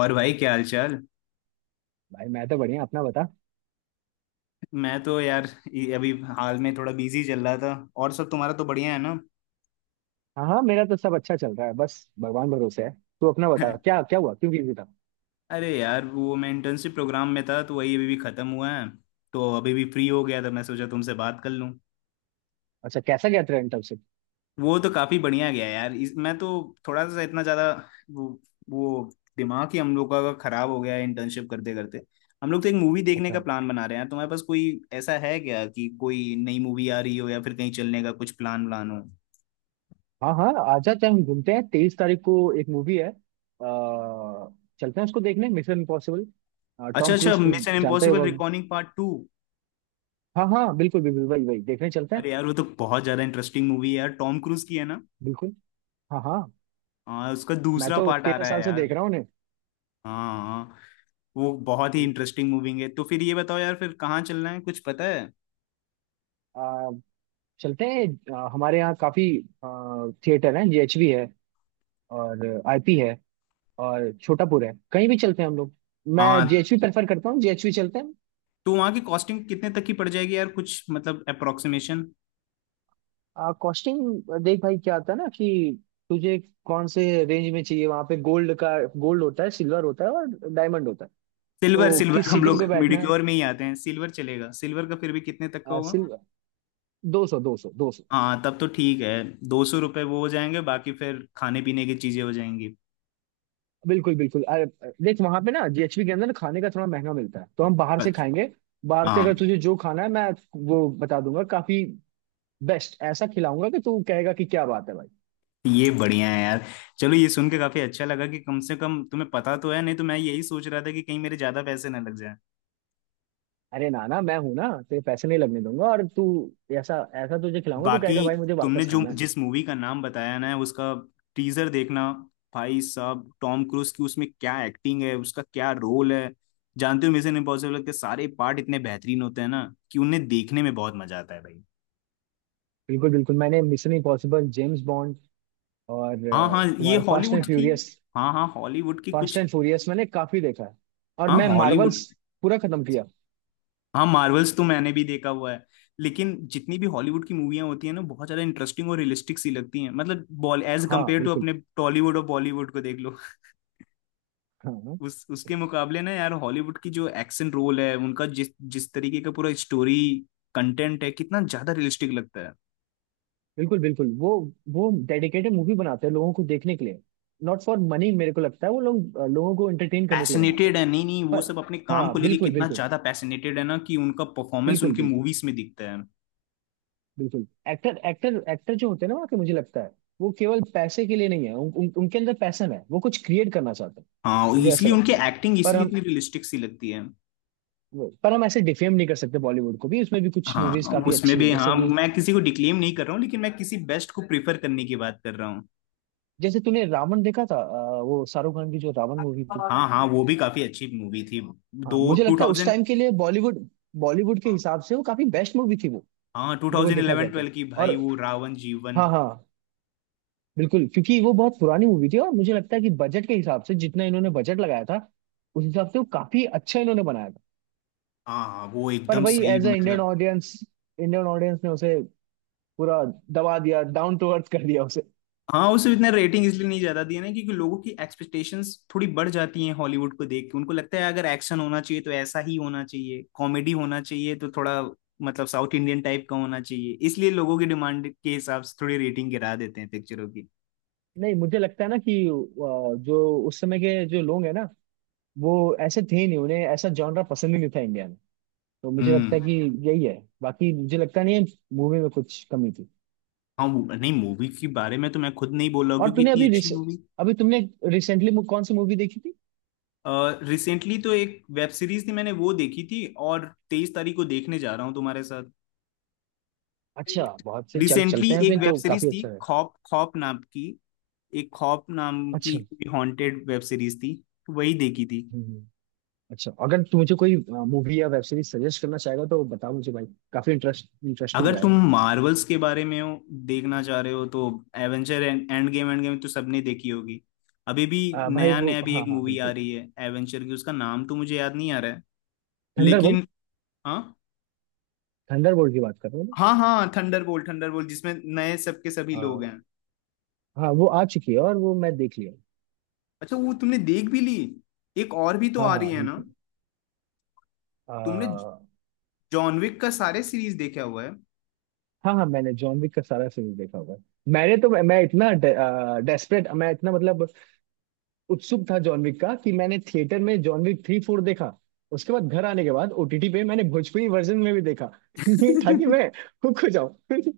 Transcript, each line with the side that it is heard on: left: और भाई, क्या हाल चाल।
right: भाई मैं तो बढ़िया अपना बता।
left: मैं तो यार ये अभी हाल में थोड़ा बिजी चल रहा था, और सब। तुम्हारा तो बढ़िया है ना।
right: हाँ हाँ, मेरा तो सब अच्छा चल रहा है, बस भगवान भरोसे है। तू अपना बता, क्या क्या हुआ, क्यों बिजी था?
left: अरे यार, वो मैं इंटर्नशिप प्रोग्राम में था तो वही अभी भी खत्म हुआ है। तो अभी भी फ्री हो गया था, मैं सोचा तुमसे बात कर लूं।
right: अच्छा, कैसा गया ट्रेंड तब से?
left: वो तो काफी बढ़िया गया यार। मैं तो थोड़ा सा इतना ज्यादा वो वो दिमाग ही हम लोग का खराब हो गया है, इंटर्नशिप करते करते। हम लोग तो एक मूवी देखने का
right: अच्छा।
left: प्लान बना रहे हैं। तुम्हारे पास कोई ऐसा है क्या कि कोई नई मूवी आ रही हो, या फिर कहीं चलने का कुछ प्लान व्लान हो?
right: हाँ हाँ, आ जाते हैं, हम घूमते हैं 23 तारीख को। एक मूवी है चलते हैं उसको देखने, मिशन इम्पॉसिबल।
left: अच्छा
right: टॉम
left: अच्छा,
right: क्रूज तो
left: मिशन
right: जानता ही
left: इम्पॉसिबल
right: होगा।
left: Recording part 2।
right: हाँ हाँ, बिल्कुल बिल्कुल, वही वही देखने चलते हैं।
left: अरे यार वो तो बहुत ज्यादा इंटरेस्टिंग मूवी है यार, टॉम क्रूज की है ना।
right: बिल्कुल। हाँ हाँ,
left: हाँ, उसका
right: मैं
left: दूसरा
right: तो
left: पार्ट आ
right: 13
left: रहा है
right: साल से
left: यार।
right: देख रहा हूँ उन्हें।
left: हाँ हाँ। वो बहुत ही इंटरेस्टिंग मूवी है। तो फिर ये बताओ यार, फिर कहाँ चलना है, कुछ पता है?
right: आ, चलते हैं। हमारे यहाँ काफी थिएटर हैं, जीएचवी है और आईपी है और छोटापुर है, कहीं भी चलते हैं हम लोग।
left: हाँ,
right: मैं जेएचवी प्रेफर करता हूँ, जेएचवी चलते हैं।
left: तो वहाँ की कॉस्टिंग कितने तक की पड़ जाएगी यार, कुछ मतलब अप्रोक्सीमेशन?
right: कॉस्टिंग देख भाई, क्या आता है ना कि तुझे कौन से रेंज में चाहिए। वहां पे गोल्ड का गोल्ड होता है, सिल्वर होता है और डायमंड होता है।
left: सिल्वर
right: तो
left: सिल्वर,
right: किस
left: हम
right: सीटिंग
left: लोग
right: पे बैठना
left: मिडिक्योर में ही आते हैं। सिल्वर चलेगा। सिल्वर का फिर भी कितने तक का
right: है,
left: होगा?
right: सिल्वर? 200 200 200।
left: हाँ, तब तो ठीक है। 200 रुपये वो हो जाएंगे, बाकी फिर खाने पीने की चीजें हो जाएंगी।
right: बिल्कुल बिल्कुल। अरे, देख वहां पे ना जेएचवी के अंदर ना खाने का थोड़ा महंगा मिलता है, तो हम बाहर से
left: अच्छा।
right: खाएंगे। बाहर से अगर
left: हाँ।
right: तुझे जो खाना है, मैं वो बता दूंगा। काफी बेस्ट ऐसा खिलाऊंगा कि तू कहेगा कि क्या बात है भाई।
left: ये बढ़िया है यार। चलो, ये सुन के काफी अच्छा लगा कि कम से कम तुम्हें पता तो है, नहीं तो मैं यही सोच रहा था कि कहीं मेरे ज्यादा पैसे ना लग जाए।
right: अरे नाना, मैं हूं ना, तेरे पैसे नहीं लगने दूंगा। और तू ऐसा ऐसा तुझे खिलाऊंगा, तू
left: बाकी,
right: कहेगा भाई मुझे
left: तुमने
right: वापस
left: जो
right: खाना है।
left: जिस मूवी का नाम बताया ना, उसका टीजर देखना भाई साहब। टॉम क्रूज की, उसमें क्या एक्टिंग है, उसका क्या रोल है। जानते हो, मिशन इम्पॉसिबल के सारे पार्ट इतने बेहतरीन होते हैं ना, कि उन्हें देखने में बहुत मजा आता है भाई।
right: बिल्कुल बिल्कुल। मैंने मिशन इम्पॉसिबल, जेम्स बॉन्ड और
left: हाँ हाँ, ये
right: तुम्हारा फास्ट एंड
left: हॉलीवुड की।
right: फ्यूरियस,
left: हाँ हाँ हॉलीवुड की
right: फास्ट
left: कुछ।
right: एंड फ्यूरियस मैंने काफी देखा है। और
left: हाँ
right: मैं
left: हॉलीवुड।
right: मार्वल्स पूरा खत्म किया।
left: हाँ, मार्वल्स तो मैंने भी देखा हुआ है। लेकिन जितनी भी हॉलीवुड की मूवियाँ होती हैं ना, बहुत ज्यादा इंटरेस्टिंग और रियलिस्टिक सी लगती हैं, मतलब बॉल एज
right: हाँ
left: कम्पेयर टू
right: बिल्कुल।
left: अपने टॉलीवुड और बॉलीवुड को देख लो।
right: हाँ हाँ,
left: उस उसके मुकाबले ना यार, हॉलीवुड की जो एक्शन रोल है उनका, जिस जिस तरीके का पूरा स्टोरी कंटेंट है, कितना ज्यादा रियलिस्टिक लगता है।
right: बिल्कुल बिल्कुल। वो डेडिकेटेड मूवी बनाते हैं लोगों को देखने के लिए, नॉट फॉर मनी। मेरे को लगता है वो लोग लोगों को एंटरटेन करने के लिए बनाते हैं।
left: पैशनेटेड है। नहीं नहीं, वो
right: पर
left: सब अपने काम को
right: हाँ,
left: लेके
right: बिल्कुल
left: कितना
right: बिल्कुल,
left: ज्यादा पैशनेटेड है ना, कि उनका परफॉर्मेंस
right: बिल्कुल
left: उनकी
right: बिल्कुल,
left: मूवीज में दिखता है।
right: बिल्कुल। एक्टर एक्टर एक्टर जो होते हैं ना वहाँ के, मुझे लगता है वो केवल पैसे के लिए नहीं है। उन, उन, उनके अंदर पैशन है, वो कुछ क्रिएट करना चाहते हैं,
left: हाँ,
right: मुझे ऐसा
left: इसलिए उनकी
right: लगता है।
left: एक्टिंग
right: पर
left: इसलिए
right: हम
left: इतनी रियलिस्टिक सी लगती है।
right: पर हम ऐसे डिफेम नहीं कर सकते बॉलीवुड को भी, उसमें भी कुछ मूवीज
left: हाँ,
right: काफी
left: उसमें
right: अच्छी है।
left: भी।
right: जैसे
left: हाँ,
right: कि
left: मैं किसी को डिक्लेम नहीं कर रहा हूँ, लेकिन मैं किसी बेस्ट को प्रिफर करने की बात कर रहा हूँ।
right: जैसे तूने रावण देखा था, वो शाहरुख खान की जो रावण मूवी थी।
left: हाँ हाँ, वो भी काफी अच्छी मूवी थी।
right: हाँ
left: दो
right: मुझे
left: टू
right: लगता है उस
left: थाउजेंड
right: टाइम के लिए बॉलीवुड, बॉलीवुड के हिसाब से वो काफी बेस्ट मूवी थी वो,
left: हाँ, टू
right: मेरे को
left: थाउजेंड
right: देखा
left: इलेवन
right: जाए तो।
left: ट्वेल्व की भाई,
right: और
left: वो रावण जीवन।
right: हाँ हाँ, बिल्कुल, क्योंकि वो बहुत पुरानी मूवी थी और मुझे लगता है कि बजट के हिसाब से जितना इन्होंने बजट लगाया था, उस हिसाब से वो काफी अच्छा इन्होंने बनाया था।
left: हाँ हाँ, वो
right: पर
left: एकदम
right: वही,
left: सही
right: एज अ इंडियन
left: मतलब।
right: ऑडियंस, इंडियन ऑडियंस ने उसे पूरा दबा दिया, डाउन टू अर्थ कर दिया उसे।
left: हाँ, उसे इतना रेटिंग इसलिए नहीं ज्यादा दिया ना, क्योंकि लोगों की एक्सपेक्टेशंस थोड़ी बढ़ जाती हैं। हॉलीवुड को देख के उनको लगता है, अगर एक्शन होना चाहिए तो ऐसा ही होना चाहिए, कॉमेडी होना चाहिए तो थोड़ा मतलब साउथ इंडियन टाइप का होना चाहिए। इसलिए लोगों की डिमांड के हिसाब से थोड़ी रेटिंग गिरा देते हैं पिक्चरों की।
right: नहीं, मुझे लगता है ना कि जो उस समय के जो लोग हैं ना, वो ऐसे थे नहीं, उन्हें ऐसा जॉनरा पसंद ही नहीं था इंडिया में। तो मुझे
left: हम्म।
right: लगता है कि यही है, बाकी मुझे लगता नहीं है मूवी में कुछ कमी थी।
left: हाँ, नहीं, मूवी के बारे में तो मैं खुद नहीं बोल रहा हूँ,
right: और
left: क्योंकि इतनी अच्छी मूवी।
right: अभी तुमने रिसेंटली कौन सी मूवी देखी थी?
left: रिसेंटली तो एक वेब सीरीज थी, मैंने वो देखी थी। और 23 तारीख को देखने जा रहा हूँ तुम्हारे साथ।
right: अच्छा बहुत सही, चल
left: रिसेंटली
right: चलते हैं
left: एक
right: फिर,
left: वेब
right: तो
left: सीरीज
right: काफी
left: थी
right: अच्छा है।
left: खौफ, खौफ नाम की, एक खौफ नाम की
right: अच्छा।
left: हॉन्टेड वेब सीरीज थी। वही देखी थी।
right: हम्म, हम्म, अच्छा, अगर तू मुझे कोई मूवी या वेब सीरीज सजेस्ट करना चाहेगा तो बता मुझे भाई, काफी इंटरेस्टिंग
left: अगर तुम
right: रहेगा।
left: मार्वल्स के बारे में हो, देखना चाह रहे हो तो Avenger end endgame, endgame तो सबने देखी होगी। अभी भी।
right: भाई
left: नया
right: वो
left: नया भी
right: हाँ
left: एक
right: हाँ,
left: मूवी आ
right: बिल्कुल।
left: रही है एवेंजर की, उसका नाम तो मुझे याद नहीं आ रहा है
right: थंडरबोल्ट,
left: लेकिन। हाँ
right: थंडरबोल्ट की बात कर रहे हो ना?
left: हाँ हाँ, थंडरबोल्ट। थंडरबोल्ट जिसमें नए सबके सभी
right: आ,
left: लोग हैं।
right: हाँ, वो आ चुकी है और वो मैं देख लिया।
left: अच्छा, वो तुमने देख भी ली। एक और भी तो
right: हाँ
left: आ
right: हाँ
left: रही है ना।
right: बिल्कुल।
left: तुमने
right: आ,
left: जॉन विक का सारे सीरीज देखा हुआ है?
right: हाँ हाँ, मैंने जॉन विक का सारा सीरीज देखा हुआ है। मैंने तो मैं इतना डेस्परेट, मैं इतना मतलब उत्सुक था जॉन विक का कि मैंने थिएटर में जॉन विक 3 4 देखा। उसके बाद घर आने के बाद ओटीटी पे मैंने भोजपुरी वर्जन में भी देखा ये था कि
left: लेकिन
right: मैं हुक हो जाऊं।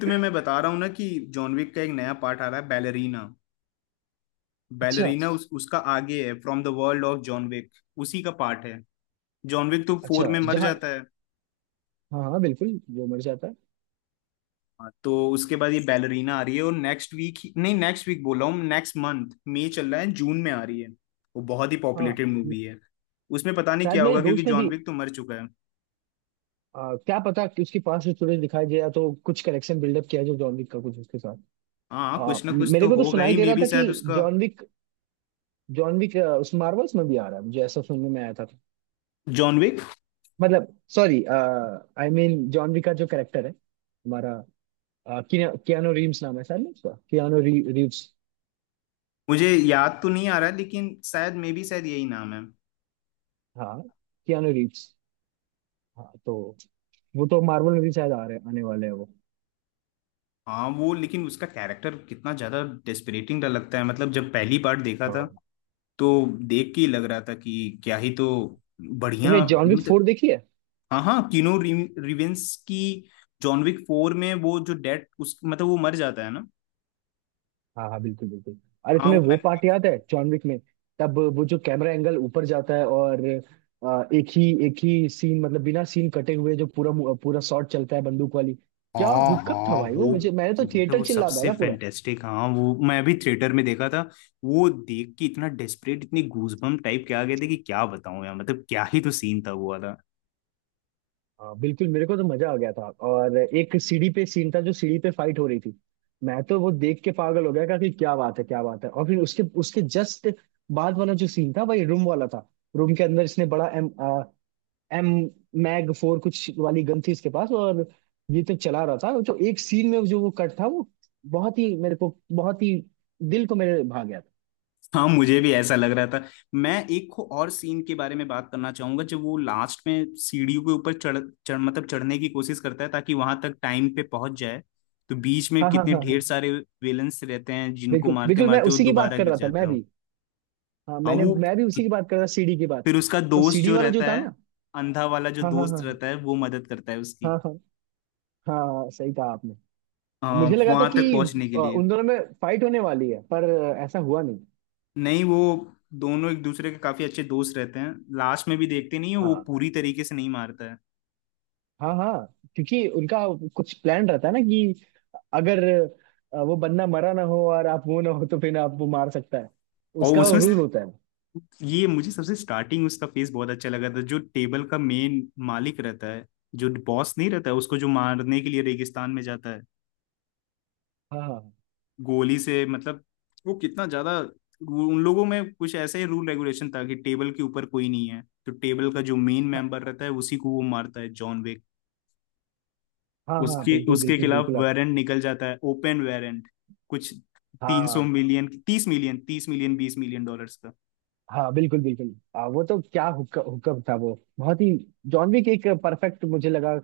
left: तुम्हें मैं बता रहा हूँ ना कि जॉन विक का एक नया पार्ट आ रहा है, बैलरीना।
right: अच्छा
left: बैलरीना उस उसका आगे है, from the world of John Wick. उसी का पार्ट है। जॉन विक तो फोर
right: अच्छा,
left: में मर
right: जहाँ
left: जाता है।
right: हाँ हाँ बिल्कुल, जो मर जाता है।
left: हाँ, तो उसके बाद ये बैलरीना आ रही है। और नेक्स्ट वीक, नहीं, नेक्स्ट वीक बोल रहा हूँ, नेक्स्ट मंथ। मई चल रहा है, जून में आ रही है। वो बहुत ही
right: हाँ
left: पॉपुलेटेड मूवी है। उसमें पता नहीं
right: शायद,
left: क्या
right: मेरे
left: होगा, क्योंकि
right: दोस्त ने
left: जॉन
right: भी
left: विक तो मर चुका है।
right: क्या पता कि उसके पास स्टोरेज दिखाई दे, या तो कुछ कनेक्शन बिल्डअप किया जो जॉन विक का कुछ उसके साथ।
left: हाँ, कुछ ना कुछ तो
right: मेरे को तो
left: होगा
right: सुनाई
left: ही।
right: दे
left: मे
right: रहा
left: बी
right: था कि
left: शायद उसका।
right: जॉन विक जॉन विक उस मार्वल्स में भी आ रहा है, मुझे ऐसा सुनने में आया था।
left: John Wick.
right: मतलब sorry I mean John Wick का जो कैरेक्टर है हमारा, कियानो रीव्स नाम है शायद ना उसका, रीव्स,
left: मुझे याद तो नहीं आ रहा है लेकिन शायद, मे बी शायद, यही नाम है।
right: हाँ कियानो रीव्स। हाँ तो वो तो मार्वल में भी शायद आ रहे, आने वाले हैं वो।
left: हाँ वो, लेकिन उसका कैरेक्टर कितना ज्यादा डेस्परेटिंग लगता है। मतलब जब पहली बार देखा था,
right: हाँ
left: तो देख के ही लग रहा था कि क्या ही तो
right: तुमने
left: बढ़िया
right: जॉन विक
left: मतलब।
right: 4 देखी है?
left: हाँ हाँ, किनो रिवेंस की। जॉन विक फोर में वो जो डेड उस मतलब वो मर जाता है ना।
right: हाँ हाँ बिल्कुल बिल्कुल। अरे
left: हाँ, वो
right: तुम्हें वो
left: मैंने
right: पार्ट
left: देखी।
right: याद है जॉन विक में, तब वो जो कैमरा एंगल ऊपर जाता है और एक ही सीन, मतलब बिना सीन कटे हुए जो पूरा पूरा शॉट चलता है बंदूक वाली। क्या
left: हाँ
right: हुक्कप था
left: हाँ,
right: भाई वो,
left: वो
right: मुझे मैंने तो
left: मतलब
right: थिएटर
left: वो
right: चिल्ला
left: सबसे
right: डाला।
left: फैंटेस्टिक। हाँ वो मैं भी थिएटर में देखा था। वो देख के इतना डेस्परेट, इतनी गूजबम्प टाइप के आ गए थे कि क्या बताऊं यार, मतलब क्या ही तो सीन था वो।
right: हाँ बिल्कुल, मेरे को तो मजा आ गया था। और एक सीढ़ी पे सीन था, जो सीढ़ी पे फाइट हो रही थी, मैं तो वो देख के पागल हो गया था कि क्या बात है, क्या बात है। और फिर उसके उसके जस्ट बाद वाला जो सीन था, वही रूम वाला था। रूम के अंदर इसने बड़ा एम मैग 4 कुछ वाली गन थी इसके पास, और ये तो चला रहा था। जो एक सीन में जो वो कट था, वो बहुत ही, मेरे को बहुत ही दिल को मेरे भा गया था।
left: हाँ, मुझे भी ऐसा लग रहा था। मैं एक और सीन के बारे में बात करना चाहूंगा, जब वो लास्ट में सीढ़ियों के ऊपर चढ़ चढ़ मतलब चढ़ने की कोशिश करता है, ताकि वहां तक टाइम पे पहुंच जाए। तो बीच में
right: हाँ हाँ
left: कितने
right: हाँ हाँ,
left: ढेर सारे विलन्स रहते हैं, जिनको
right: बिल्कुल
left: मारते
right: बिल्कुल, मैं
left: मारते वो
right: उसी की बात
left: दोबारा
right: कर
left: गिर
right: रहा था। मैं
left: जाता है।
right: भी, हाँ
left: हाँ
right: मैंने,
left: वो,
right: मैं भी उसी
left: कि-
right: की बात कर रहा था, सीढ़ी की बात।
left: फिर उसका
right: तो
left: दोस्त
right: सीढ़ी
left: जो
right: वाला जो
left: रहता
right: था
left: है,
right: ना,
left: अंधा वाला जो
right: हाँ हाँ
left: दोस्त
right: हाँ
left: रहता है, वो मदद करता है उसकी।
right: हाँ, हाँ हाँ सही कहा आपने। मुझे लगा था
left: वहां
right: कि
left: तक पहुंचने के लिए।
right: उन दोनों में फाइट होने वाली है, पर ऐसा हुआ नहीं।
left: नहीं, वो दोनों एक दूसरे के काफी अच्छे दोस्त रहते हैं। लास्ट में भी देखते नहीं है, वो
right: हाँ
left: पूरी तरीके से नहीं मारता है।
right: हाँ हाँ, क्योंकि उनका कुछ प्लान रहता है ना कि अगर वो बंदा मरा ना हो और आप वो ना हो, तो फिर आप वो मार सकता है,
left: और
right: उसका
left: उसमें
right: रूल होता है।
left: ये, मुझे सबसे स्टार्टिंग उसका फेस बहुत अच्छा लगा था, जो टेबल का मेन मालिक रहता है। जो बॉस नहीं रहता है, उसको जो मारने के लिए रेगिस्तान में जाता है।
right: हाँ हाँ
left: गोली से मतलब वो कितना ज्यादा उन लोगों में कुछ ऐसा ही रूल रेगुलेशन था कि टेबल के ऊपर कोई नहीं है, तो टेबल का जो मेन
right: हाँ
left: मेंबर रहता है, उसी को वो मारता है जॉन विक।
right: हाँ, हाँ,
left: उसके
right: बिल्कुल
left: उसके
right: बिल्कुल
left: खिलाफ
right: बिल्कुल, आप
left: वारंट निकल जाता है, ओपन वारंट कुछ। तीन सौ
right: हाँ
left: million 30 million, 30 million 20 million dollar.
right: हाँ बिल्कुल बिल्कुल। वो तो क्या हुक्का हुक्का था वो, बहुत ही। जॉन विक एक परफेक्ट मुझे लगा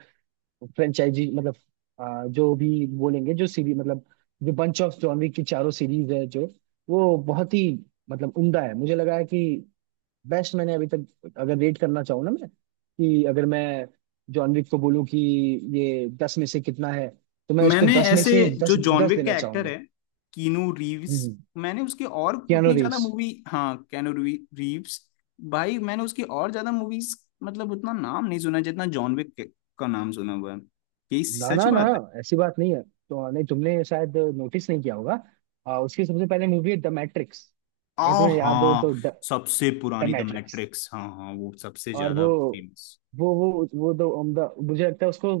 right: फ्रेंचाइजी, मतलब जो भी बोलेंगे, जो सीरीज, मतलब जो बंच ऑफ जॉनरी की चारों सीरीज है जो, वो बहुत ही मतलब उम्दा है। मुझे लगा है कि बेस्ट मैंने अभी तक, अगर रेट करना चाहूँ ना मैं, कि अगर मैं जॉनरी को बोलूँ कि ये 10 में से कितना है, तो मैं इसको
left: मैंने
right: 10 में
left: ऐसे,
right: से
left: जो
right: दस
left: जॉन
right: दस
left: विक
right: देना
left: का एक्टर
right: चाहूंगा।
left: है, कीनू रीव्स,
right: हम्म।
left: मैंने उसकी और
right: कियानो
left: उतनी ज्यादा
right: रीव्स,
left: मूवी। हाँ, कैनू रीव्स। भाई मैंने उसकी और ज्यादा मूवीज मतलब उतना नाम नहीं सुना, जितना जॉन विक का नाम सुना हुआ है। यही
right: ना
left: सच
right: ना ना,
left: बात है।
right: ऐसी बात नहीं है तो। नहीं तुमने शायद नोटिस नहीं किया होगा, उसकी सबसे पहले मूवी है द मैट्रिक्स। अगर
left: आ
right: तुम्हें याद हो तो,
left: हाँ,
right: द
left: सबसे पुरानी द
right: मैट्रिक्स।
left: मैट्रिक्स। हाँ हाँ, वो सबसे
right: और
left: ज्यादा
right: वो
left: फेमस।
right: वो वो वो दो उम्दा, मुझे लगता है उसको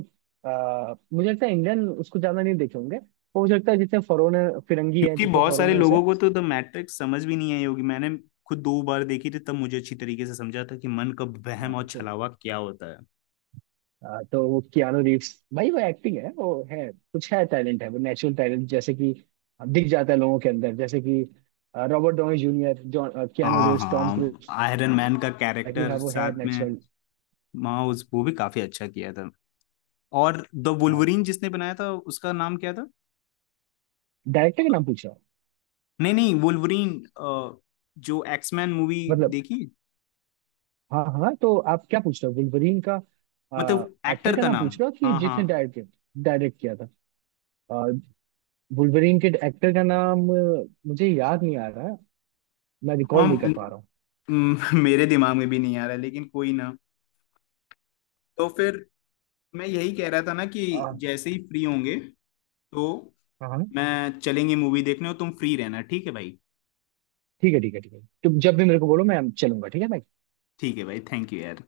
right: मुझे लगता है इंडियन उसको ज्यादा नहीं देखे होंगे वो, मुझे लगता है जितने फॉरेनर फिरंगी हैं,
left: क्योंकि
right: जितने
left: बहुत सारे
right: फॉरेनर्स हैं।
left: लोगों को तो द मैट्रिक्स समझ भी नहीं आई होगी। मैंने खुद 2 बार देखी थी, तब मुझे अच्छी तरीके से समझा था कि मन का
right: हाँ,
left: वहम और
right: तो,
left: छलावा क्या होता है।
right: तो वो कियानो रीव्स भाई, वो एक्टिंग है, वो है, कुछ है, टैलेंट है वो, नेचुरल टैलेंट जैसे कि दिख जाता है लोगों के अंदर। जैसे कि Robert Downey Junior, John Keanu
left: हाँ
right: रीव्स, टॉम
left: हाँ,
right: क्रूज,
left: आयरन मैन का
right: ताकि हाँ
left: कैरेक्टर
right: वो है
left: साथ में।
right: नेचुरल।
left: माँ उस, वो भी काफी अच्छा किया था। और द
right: हाँ,
left: वुल्वरीन जिसने बनाया था, उसका नाम क्या था?
right: डायरेक्टर का नाम पूछा?
left: नहीं नहीं, वुल्वरीन जो एक्समैन मूवी
right: मतलब
left: देखी।
right: हाँ हाँ, तो आप क्या पूछ रहे हो, वुल्वरीन का
left: मतलब
right: एक्टर
left: एक्टर
right: का
left: का
right: नाम
left: नाम।
right: पूछ रहे हो कि
left: हाँ
right: जिसने
left: हाँ
right: डायरेक्ट डायरेक्ट किया था? आ, वुल्वरीन के एक्टर का नाम मुझे याद नहीं आ रहा है, मैं
left: हाँ,
right: रिकॉल नहीं कर पा रहा हूँ।
left: मेरे दिमाग में भी नहीं आ रहा, लेकिन कोई ना। तो फिर मैं यही कह रहा था ना कि
right: अ,
left: जैसे ही फ्री होंगे, तो
right: हाँ हाँ,
left: मैं चलेंगे मूवी देखने, और तुम फ्री रहना। ठीक है भाई?
right: ठीक है ठीक है ठीक है, तुम जब भी मेरे को बोलो मैं चलूंगा, ठीक है भाई।
left: ठीक है भाई, थैंक यू यार।